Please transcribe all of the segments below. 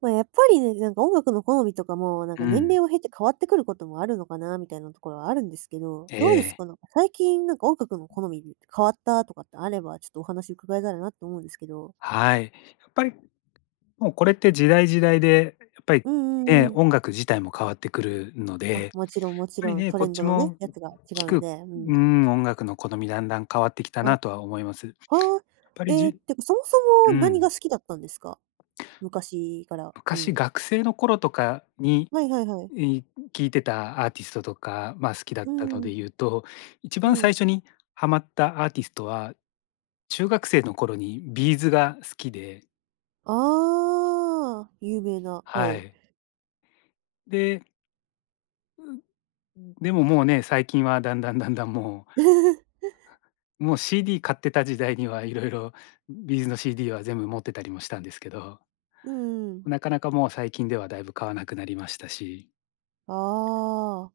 まあ、やっぱりね、音楽の好みとかも、う年ん、齢を経て変わってくることもあるのかなみたいなところはあるんですけど、えどうですえ、か？最近音楽の好み変わったとかってあれば、ちょっとお話伺えたらなと思うんですけど。はい。やっぱりもうこれって時代時代で、やっぱりうんうね、んうん。音楽自体も変わってくるので、あ、やっもちろんもちぱりろん、ね、トこレっンドちのね、もやつが違う聞のく、で、うん。うん、音楽の好みだんだん変わってきたあ、はなとは思います。やっぱーえりーっじてか、そもそうも何ん、が好きだったんですか？昔から。う昔ん。学生の頃とかに、はいはいはい。い聴いてたアーティストとか、まあ、好きだっうたのでん。言うと、一う番ん。最初にハマったアーティストは、中学生の頃にビーズが好きで、ああ、有名な、ははい。い。でで、ももうね、最近はだんだんだんだんも う、もう CD 買ってた時代にはいろいろビーズの CD は全部持ってたりもしたんですけど、うんうん、ああ、有名な、はい、ううん。なかなかもう最近ではだいぶ買わなくなりましたし、ああ、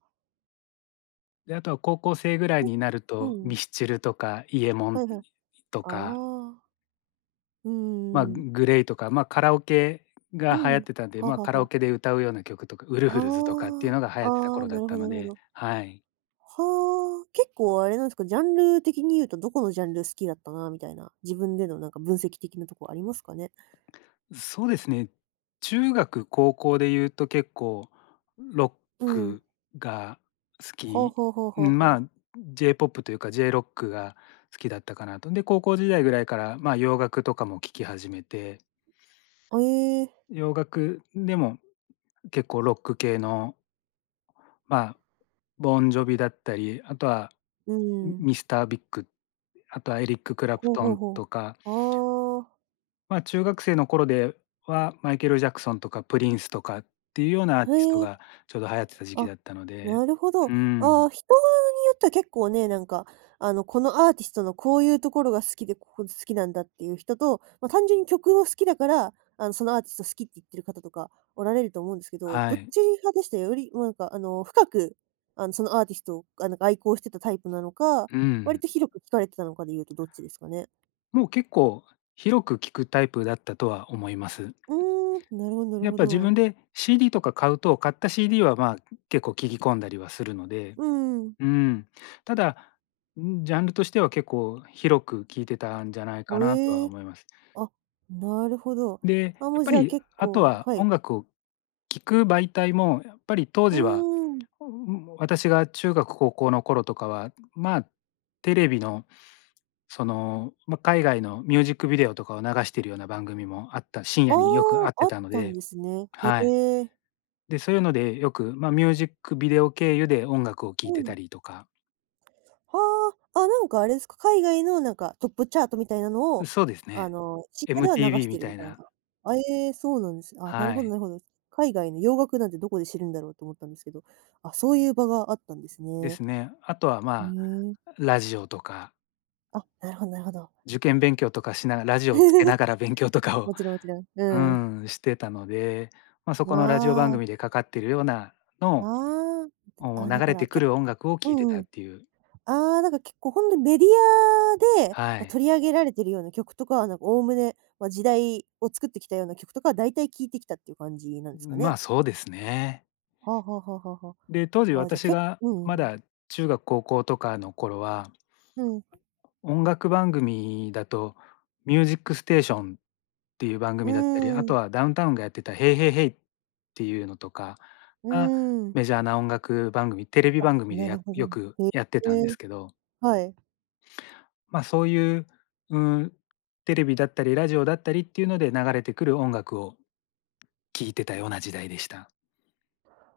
で、あとは高校生ぐらいえ、になるうと、ミん。スチルとかイエモはンいはい。とあか、あ、うんまあ、うんうん。グレイとか、まあ、カラオケうが流行ん。ってたんで、はまあ、はカラオは。ケで歌うような曲とか、ウルあフルズとかっていうのが流あ、行ってたああ、頃だなっるほたどなのるほで、ど。はい。はあ、結構あれなんですか、ジャンル的に言うとどこのジャンル好きだったなみたいな、自分での分析的なとこありますかね？そうですね。中学、高校で言うと結構ロッうん。クが好はあはき、あはあはうん、あはまあ。あ、J-POPというか J-ROCKが好きだったかなと。で、高校時代ぐらいから、まあ、洋楽とかも聴き始めて、ええ、洋楽でも結構ロック系の、まあ、ボン・ジョビだったり、あとはうミん。ミスター・ビッグ、あとはエリック・クラプほうトほうンほとか、う。あまあ、中学生の頃では、マイケル・ジャクソンとかプリンスとかっていうようなアーあ、へティストえ、がちょうど流行ってた時期あ、だったので。なるほど。あうん、あ、人によっては結構ね、このアーティストのこういうところが好きで、ここ好きなんだっていう人と、まあ、単純に曲を好きだから、そのアーティスト好きって言ってる方とかおられると思うんですけど、はどっい。ち派でした？より、深く、そのアーティストを、愛好してたタイプなのか、う割ん。と広く聞かれてたのかで言うとどっちですかね？もう結構広く聞くタイプだったとは思います。うーん、なるほどなるやっほぱ自分ど。で CD とか買うと、買った CD は、まあ、結構聞き込んだりはするので、うんん。うん。ただ、ジャンルとしては結構広く聞いてたんじゃないかなとえはえ、思います。あ、なるほど。で、やあ、もっうぱじゃあり結あと構、はは音い。楽を聴く媒体もやっぱり当う時は、ーん。私が中学高校の頃とかはまあテレビの、その、まあ、海外のミュージックビデオとかを流しているような番組もあった、深あ夜によくあっあ、てあったのたんで、ですね。へはい。え。で、そういうのでよく、まあ、ミュージックビデオ経由で音楽を聴いうてん。たりとか、はあ。あ、あれですか、海外のトップチャートみたいなのを、そうですあね。の、深夜では流し MTV てみるたみいたいな、な。あ、ええ、そうなんですね。あ、なるはほどい、なるほど。海外の洋楽なんてどこで知るんだろうと思ったんですけど、あ、そういう場があったんですでね。すね。あとはへまあ、え。ラジオとか、あ、なるほどなるほど。受験勉強とかしながらラジオをつけな がら勉強とかを、もちろんもちろん。ううん。ん、してたので、まあ、そこのラジオ番わ組あ。でかかってるようなのを、ああ。あ、流だかれらてくける音楽をう聴いてんたうっん。ていう。ああ、結構ほんとにメディアで、はま、い。取り上げられてるような曲とかは、おおむね、ま、時代を作ってきたような曲とかは大体聴いてきたっていう感じなんですかまね。あ、そうですね。はあはあはあはあはで、当時あ。ああ、じゃ、私けがうんうまん。だ中学、高校とかの頃は、うん。音楽番組だとミュージックステーションっていう番う組だったり、あーとん。はダウンタウンがやってたヘイヘイヘイっていうのとかうが、ーん。メジャーな音楽番組、テレビ番組でなるほよど。くやってたんでへえ。すけど、はい。まあ、そういう、うん、テレビだったり、ラジオだったりっていうので流れてくる音楽を聴いてたような時代でした。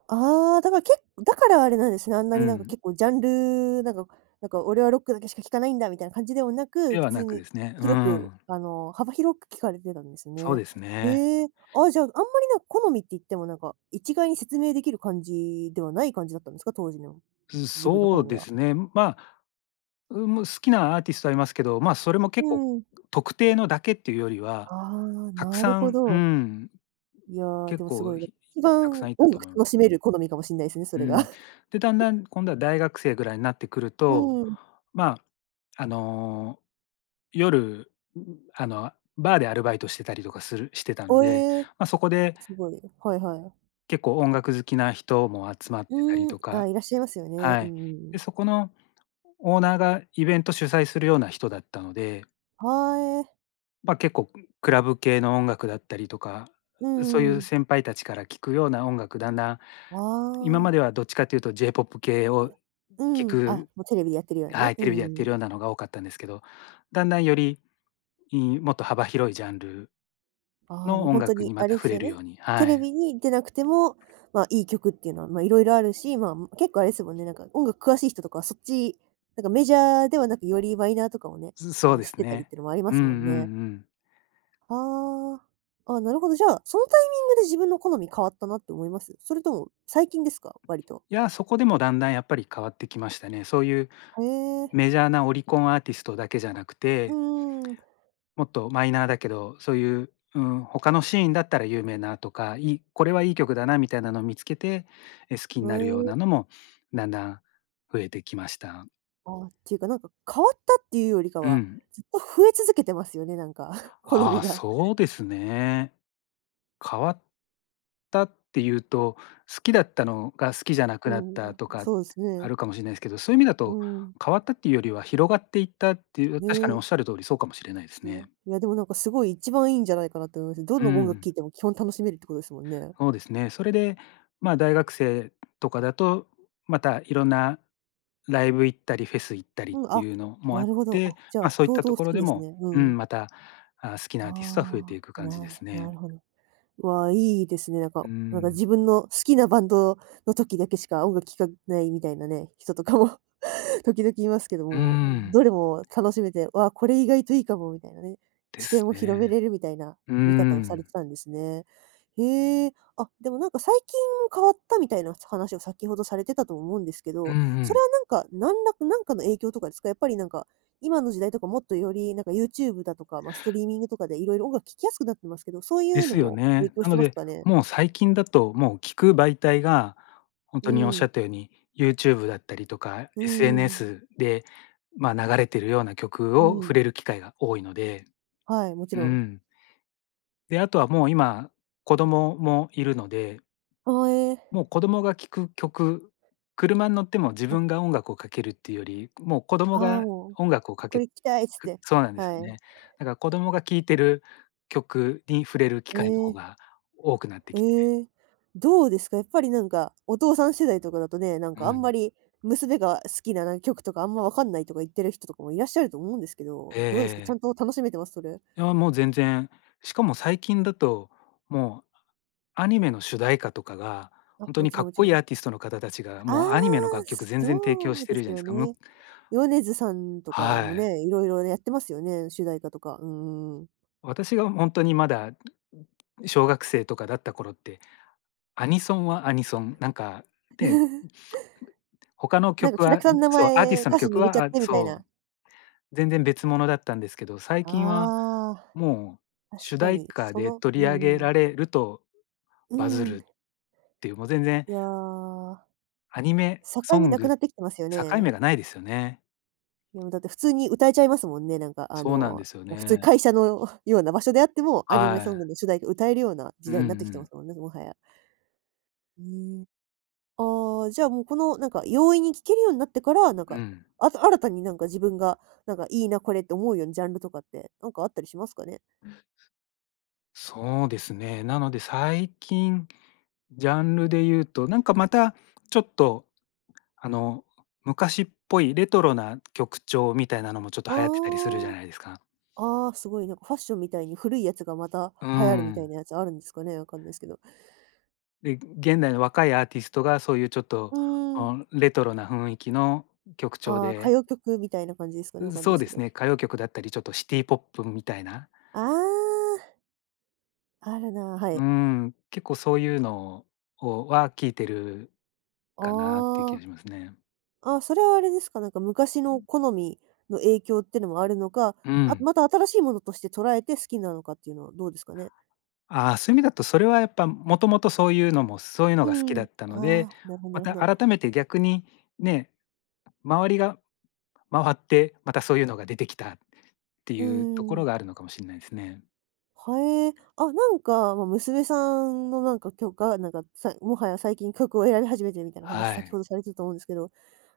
ああ、だからあれなんですね。あんなうにん。結構ジャンル、なんか俺はロックだけしか聴かないんだみたいな感じではなく、で普は通なくでにすね、う広く、ん、あの、幅広く聞かれてたんですそうね。ですね。へえ。あ、じゃあ、あんまり好みって言っても、一概に説明できる感じではない感じだったんですか？当時のうん、自分のそ好うみでは。すね。まあ、うん、好きなアーティストはいますけど、まあ、それも結構うん。特定のだけっていうよりは、ああ、たくなるさほん、うど。ん、いや、で結もすご構いね。一たく番さんいた音と楽思いま楽しす。める好みかもしんないですね、そうれが。ん。で、だんだん今度は大学生ぐらいになってくると、うん。まあ、あの、夜、あの、バーでアルバイトしてたりとかするして たのおで、え、まあ、そこですごい。はいはい。結構音楽好きな人も集まってたりうーん、とあ、か、いらっしゃいますよね。はうい。で、ん、そこのオーナーがイベント主催するような人だったので、はえ。まあ、結構クラブ系の音楽だったりとか、うそういんううん。先輩たちから聞くような音楽、だんだん、あ今まであ、はどっちかというと J-POP 系をう聞ん。あ、く、もうテレビでやってるようなはね。い、うテレビでやっんうてん、るようなのが多かったんですけど、だんだんより、もっと幅広いジャンルああ、のもう音ほんと楽ににまあたれで触すれよるね。ように、テはレい。ビに出なくても、ま、いい曲っていうのは、ま、色々あるし、ま、結構あれですもんね、音楽詳しい人とかはそっち、メジャーではなく、よりマイナーとかをね、あそうの、で知っすてたりっね。ていうのもありまうんうすんうもんね。ん。ああ。あ、なるほど。じゃあ、そのタイミングで自分の好み変わったなって思います？それとも最近ですか？割と。いや、そこでもだんだんやっぱり変わってきましたね。そういうへえ。メジャーなオリコンアーティストだけじゃなくうーて、うん。もっとマイナーだけど、そういう、うん、他のシーンだったら有名なとか、いいこれはいい曲だなみたいなのを見つけて、好きになうえるようん、なのもだんだん増えてきました。あ、っていうか変わったっていうよりかうは、ん。ずっと増え続けてますよね、なんか、好あみあ、が。そうですね。変わったっていうと、好きだったのが好きじゃなくうなったん、とかそうですあね。るかもしれないですけど、そういう意味だうと、ん。変わったっていうよりは広がっていったっていう、確かにおね、っしゃる通りそうかもしれないですいや、ね。いやでもすごい一番いいんじゃないかなって思います。どうの音楽聴ん、いても基本楽しめるってことですもんね。そうですね。それで、まあ、大学生とかだと、またいろんなライブ行ったり、フェス行ったりっうん、てあ、いうのもあなっるほど。あ、て、じゃまあ、あそういっ相た当と好ころきでですも、ね。ううん。ん、また、あ、好きなアーティストは増えてああ、いく感じですなね。るほど。わ、いいですね。なんかうなんかん。自分の好きなバンドの時だけしか音楽聴かないみたいなね、人とかも時々いますけどうも、ん、どれも楽しめて、わあ、これ意外といいかもみたいなね、で知す見を広めね。れるみたいなう見方をされん。てたんですね。へえ、あ、でも最近変わったみたいな話を先ほどされてたと思うんですけうど、んうそれん。はの影響とかですか？やっぱりなんか、今の時代とかもっとよりYouTube だとか、まあ、ストリーミングとかでいろいろ音楽聴きやすくなってますけど、そういでうのすよも影ね。響しなてのますで、かね？もう最近だと、もう聞く媒体が、本う当におっしゃん、ったように、YouTube だったりとか、うん、SNS で、まあ、流れてるような曲うを触ん、れる機会が多いので、はい、もちうろん。ん。で、あとはもう今、子供もいるので、ああ、ええ、もう子供が聴く曲、車に乗っても自あ、分が音楽をかけるっていうより、もう子供ああ、がもう音楽をかこけれ着たいっつっくて。そうなんですよはい。ね。だから子供が聴いてる曲に触れる機え会の方え、が多くなってきて、ええ、どうですか？やっぱり、お父さん世代とかだとね、うあんまん。り娘が好きな、曲とかあんま分かんないとか言ってる人とかもいらっしゃると思うんですけど、ええどうですか？ちゃえんえ。と楽しめてます？それ。いや、もう全然、しかも最近だと、もうアニメの主題歌とかが、あ、ほんともにちかろんっもちこいろいん。アーティストの方たちが、ああ、もうアニメの楽曲全然提供そしうてでるじすゃないでよすか。ね。米津さんとかはもい。ね、いろいろやってますよね、主題歌とか。うんうんうん。私がほんとにまだ、小学生とかだった頃って、アニソンはアニソン、なんか、で、他の曲キャラは、クターの名そう、アーティ前、スト歌の詞に曲入れちゃは、っあ、てみたいそな。う、全然別物だったんですけど、最近はあもうあ、主確か題に。歌そでの、取うり上んげうん。られるとうバズるん。っていう、もう全然いや、アニメ境ソ目ンなくグ、なってきてますよ境目ね。がないですよね。いや、もうだって普通に歌えちゃいますもんね、そうなんですよま、普通ね。会社の ような場所であっても、アニメはソンい。グの主題歌歌えるような時うんう代になってきてまん。すもんね、もはや。うん。ああ、じゃあもうこの容易に聴けるようになってから、うん。あと新たに自分が、いいな、これって思うようなジャンルとかって、あったりしますかね？そうですね。なので最近ジャンルで言うと、なんかまたちょっと、あの、昔っぽいレトロな曲調みたいなのもちょっと流行ってたりするじゃあないですか。あ、ああ、すごいファッションみたいに古いやつがまたうー流行るみたいん。なやつあるんですかね？わかんないですけど。で、現代の若いアーティストがそういうちょっと、うーん。あ、レトロな雰囲気の曲調ああ、歌で、謡曲みたいな感じですかね、わかんなそいでうすでけすど。ね、歌謡曲だったりちょっとシティポップみたいな、ああ、あるな、はうい。ーん、結構そういうのは聴いてるあかなっていう気あ、がしますね。あ、それはあれですか、昔の好みの影響ってのもあるのか、うあ、ん。また新しいものとして捉えて好きなのかっていうのはどうですかね？ああ、そういう意味だとそれはやっぱもともとそういうのも、そういうのうが好きだん。ったので、ああ、なるほどなまるほたど。改めて逆にね、周りが回って、またそういうのが出てきたってういうとーころん。があるのかもしれないですね。はえー。あ、まあ、娘さんの曲が、もはや最近曲を選び始めてるみたいな話、は先ほい。どされてたと思うんですけど、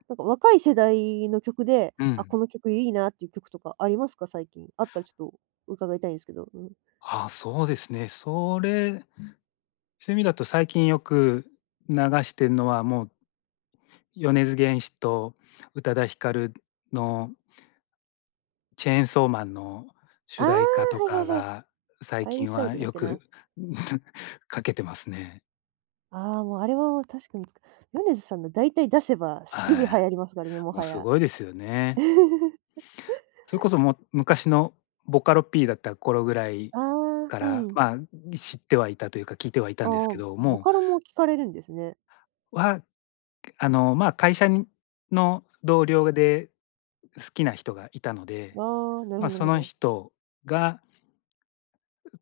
若い世代の曲で、うあ、こん。の曲いいなっていう曲とかありますか？最近。あったらちょっと伺いたいんですけど。うん。あ、そうですね。それ、趣味だと最近よく流してるのは、もう米津玄師と宇多田ヒカルのチェーンソーマンのあ主あ、は題歌とかいはいはい。が、最アイリ近スアウはトだっよけな。く かけてますね。ああ、もうあれはもう確かに米津さんの大体出せばすぐ流はい。行りますからね、ももうはすや。ごいですよね。それこそもう昔のボカロ P だった頃ぐらいああ、かうら、ん。まあ、知ってはいたというか、聞いてはいたあんですあ、けど、ボもカロも聴かれるんですね。うは、あの、まあ、会社の同僚で好きな人がいたので、ああ、なるまほあ、どなるそほのど。人が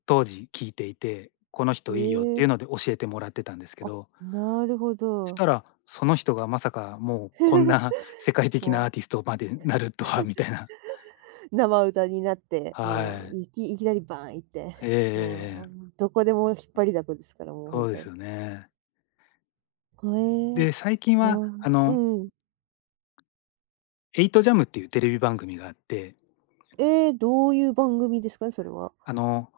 当時聞いていて、このえ人いいよっていうえ、ので教えてもらってたんですけあ、ど、なるほしど。たらその人がまさかもうこんな世 界的なもアうーティストまでなるとはみたいな。生歌になって、もはうい。いきいきなりバーン行って、えええええもうえ。どこでも引っ張りだこですから、もうほそんうとでに。すよね。へえ。で、最近なは、あうの、ん。エイトジャムっていうテレビ番組があって、ええ、どういう番組ですかね？それは。あの、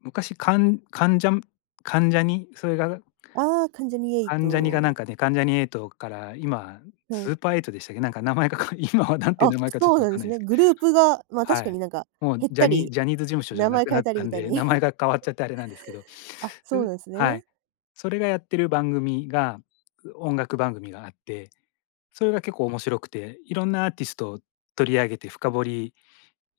昔かん関ジャム関ジャニ、それがああ、関ジャニ関ジャニがなん∞かね、関ジャニエイトから今はい。スーパーエイトでしたっけ？なんか名前がか 今はなんていあ、う名前かちょっそうとわなんでかんすないでね。すけど。グループが、まあ、確はかにい。なんかもう減っジャたニり、ジャニーズ事務所じ名ゃな前く変なえったりたみんたいで、に。名前が変わっちゃってあれなんですけど、あ、そうなんですはね。い。それがやってる番組が、音楽番組があって、それが結構面白くて、いろんなアーティストを取り上げて深掘り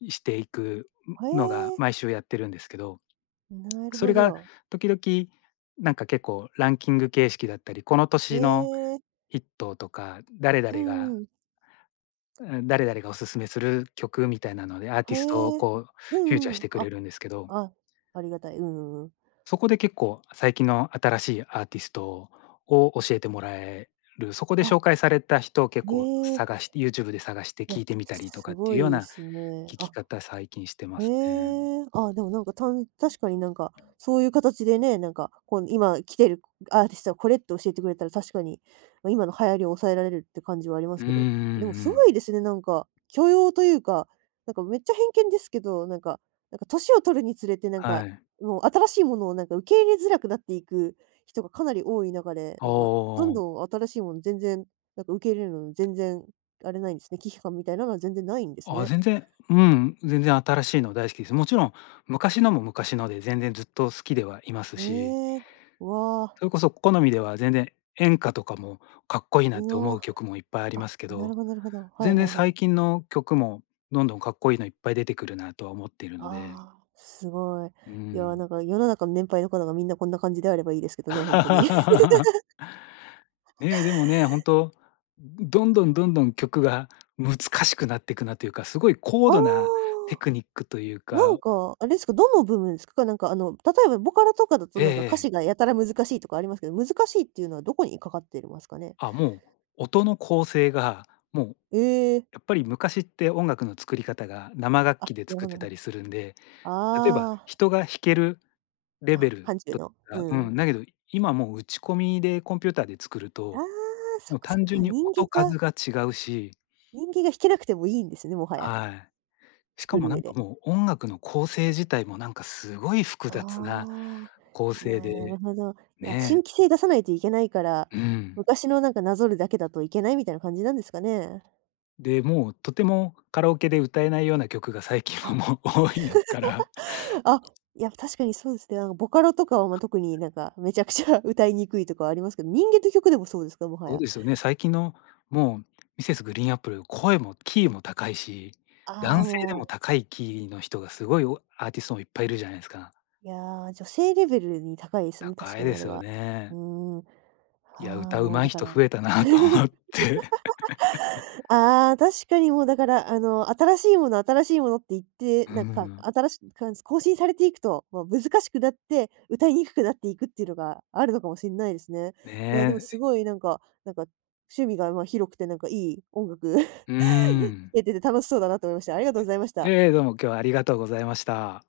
していくへのがえ、毎週やってるんですけど、なるそほれがど。時々なんか結構ランキング形式だったり、このへ年のえ、ヒットとか、うんうん。誰々がおすすめする曲みたいなので、アーへティストをえ。こううフューチんャーうしん。てくあ、れるんですけど、あ、ありがたい。うんうんうん。そこで結構最近の新しいアーティストを教えてもらえる、そこであ、紹介された人を結え構え、探して YouTube で探していや、聞いてみたりとすかってごいういようでなすね。聞きあ、方、最近してまへすね。え、あ、でもなんか、確かになんか、そういう形でね、なんか、こう今来てるアーティストはこれって教えてくれたら確かに、ま、今の流行りを抑えられるって感じはありまうすんけうんど、でもうすごん。いですね、なんか、許容というか、なんかめっちゃ偏見ですけど、なんか年を取るにつれてなんか、はい。もう新しいものをなんか受け入れづらくなっていく人がかなり多い中で、なんかどんあどん新しいもの全然、なんか受け入れるの全然あれないんですね、忌避感みたいなのは全然ないんですね。全然、うん、全然新しいの大好きです。もちろん昔のも昔ので全然ずっと好きではいますし、ええ、わあ。それこそ好みでは全然演歌とかもかっこいいなっうてお、思う曲もいっぱいありあ、ますけなど、るほどなるほど。はい全然はいは最い。近の曲もどんどんかっこいいのいっぱい出てくるなとは思っているので、ああ、すごい。ういや、なん。んか世の中の年配の方がみんなこんな感じであればいいですけどね、ほんとに。ねえ、でもね、本当どんどんどんどん曲が難しくなっていくなというか、すごい 高ああ、度なテクニックというなんか。か、あれですか、どの部分ですか？なんかあの、例えばボカロとかだとなんか歌詞ええがやたら難しいとかありますけど、難しいっていうのはどこにかかってますかね？あ、もう音の構成が、もうええ、やっぱり昔って音楽の作り方が生楽あ、器でなる作ほどっなてるほたど。りするんで、例えばあ人が弾けるレあ、ベあ、ル範疇の、うがうん。ん、だけど今もう打ち込みでコンピューターで作るああ、と、そもっうかそっ単純か、に音が数が違うし。人間が弾けなくてもいいんですね、もはや、はい。しか作もるな上んかで。もう音楽の構成自体もなんかすごい複あ雑なあ、構成なるで、ほど。いや、新ね、規性出さないといけないから、うん。昔のなんかなぞるだけだといけないみたいな感じなんですかね。で、もうとてもカラオケで歌えないような曲が最近はあ、もう多いから。あ、いや、確かにそうですね。なんかボカロとかは、ま、特になんかめちゃくちゃ 歌いにくいとかはありますけど、人間と曲でもそうですか？もはそうや。ですよね。最近のもうミセスグリーンアップル、声もキーも高いし、ああ、男性でももう、高いキーの人がすごいアーティストもいっぱいいるじゃないですか。いやー、女性レベルに高いですね、確高かいにであれすよは。うーね。ん。いや、ああ、歌うもうまいだか人ら 増えたなと思 って。ああ、確かにもうだから、あの、新しいものって言って、うなんか、ん。新しく更新されていくと、まあ、難しくなって、歌いにくくなっていくっていうのがあるのかもしれないですね。ねいや、でもえ。すごいなんか、趣味が、ま、広くてなんかいい音楽 聴うん。けてて楽しそうだなと思いました。ありがとうございました。ええ、どうも今日はありがとうございました。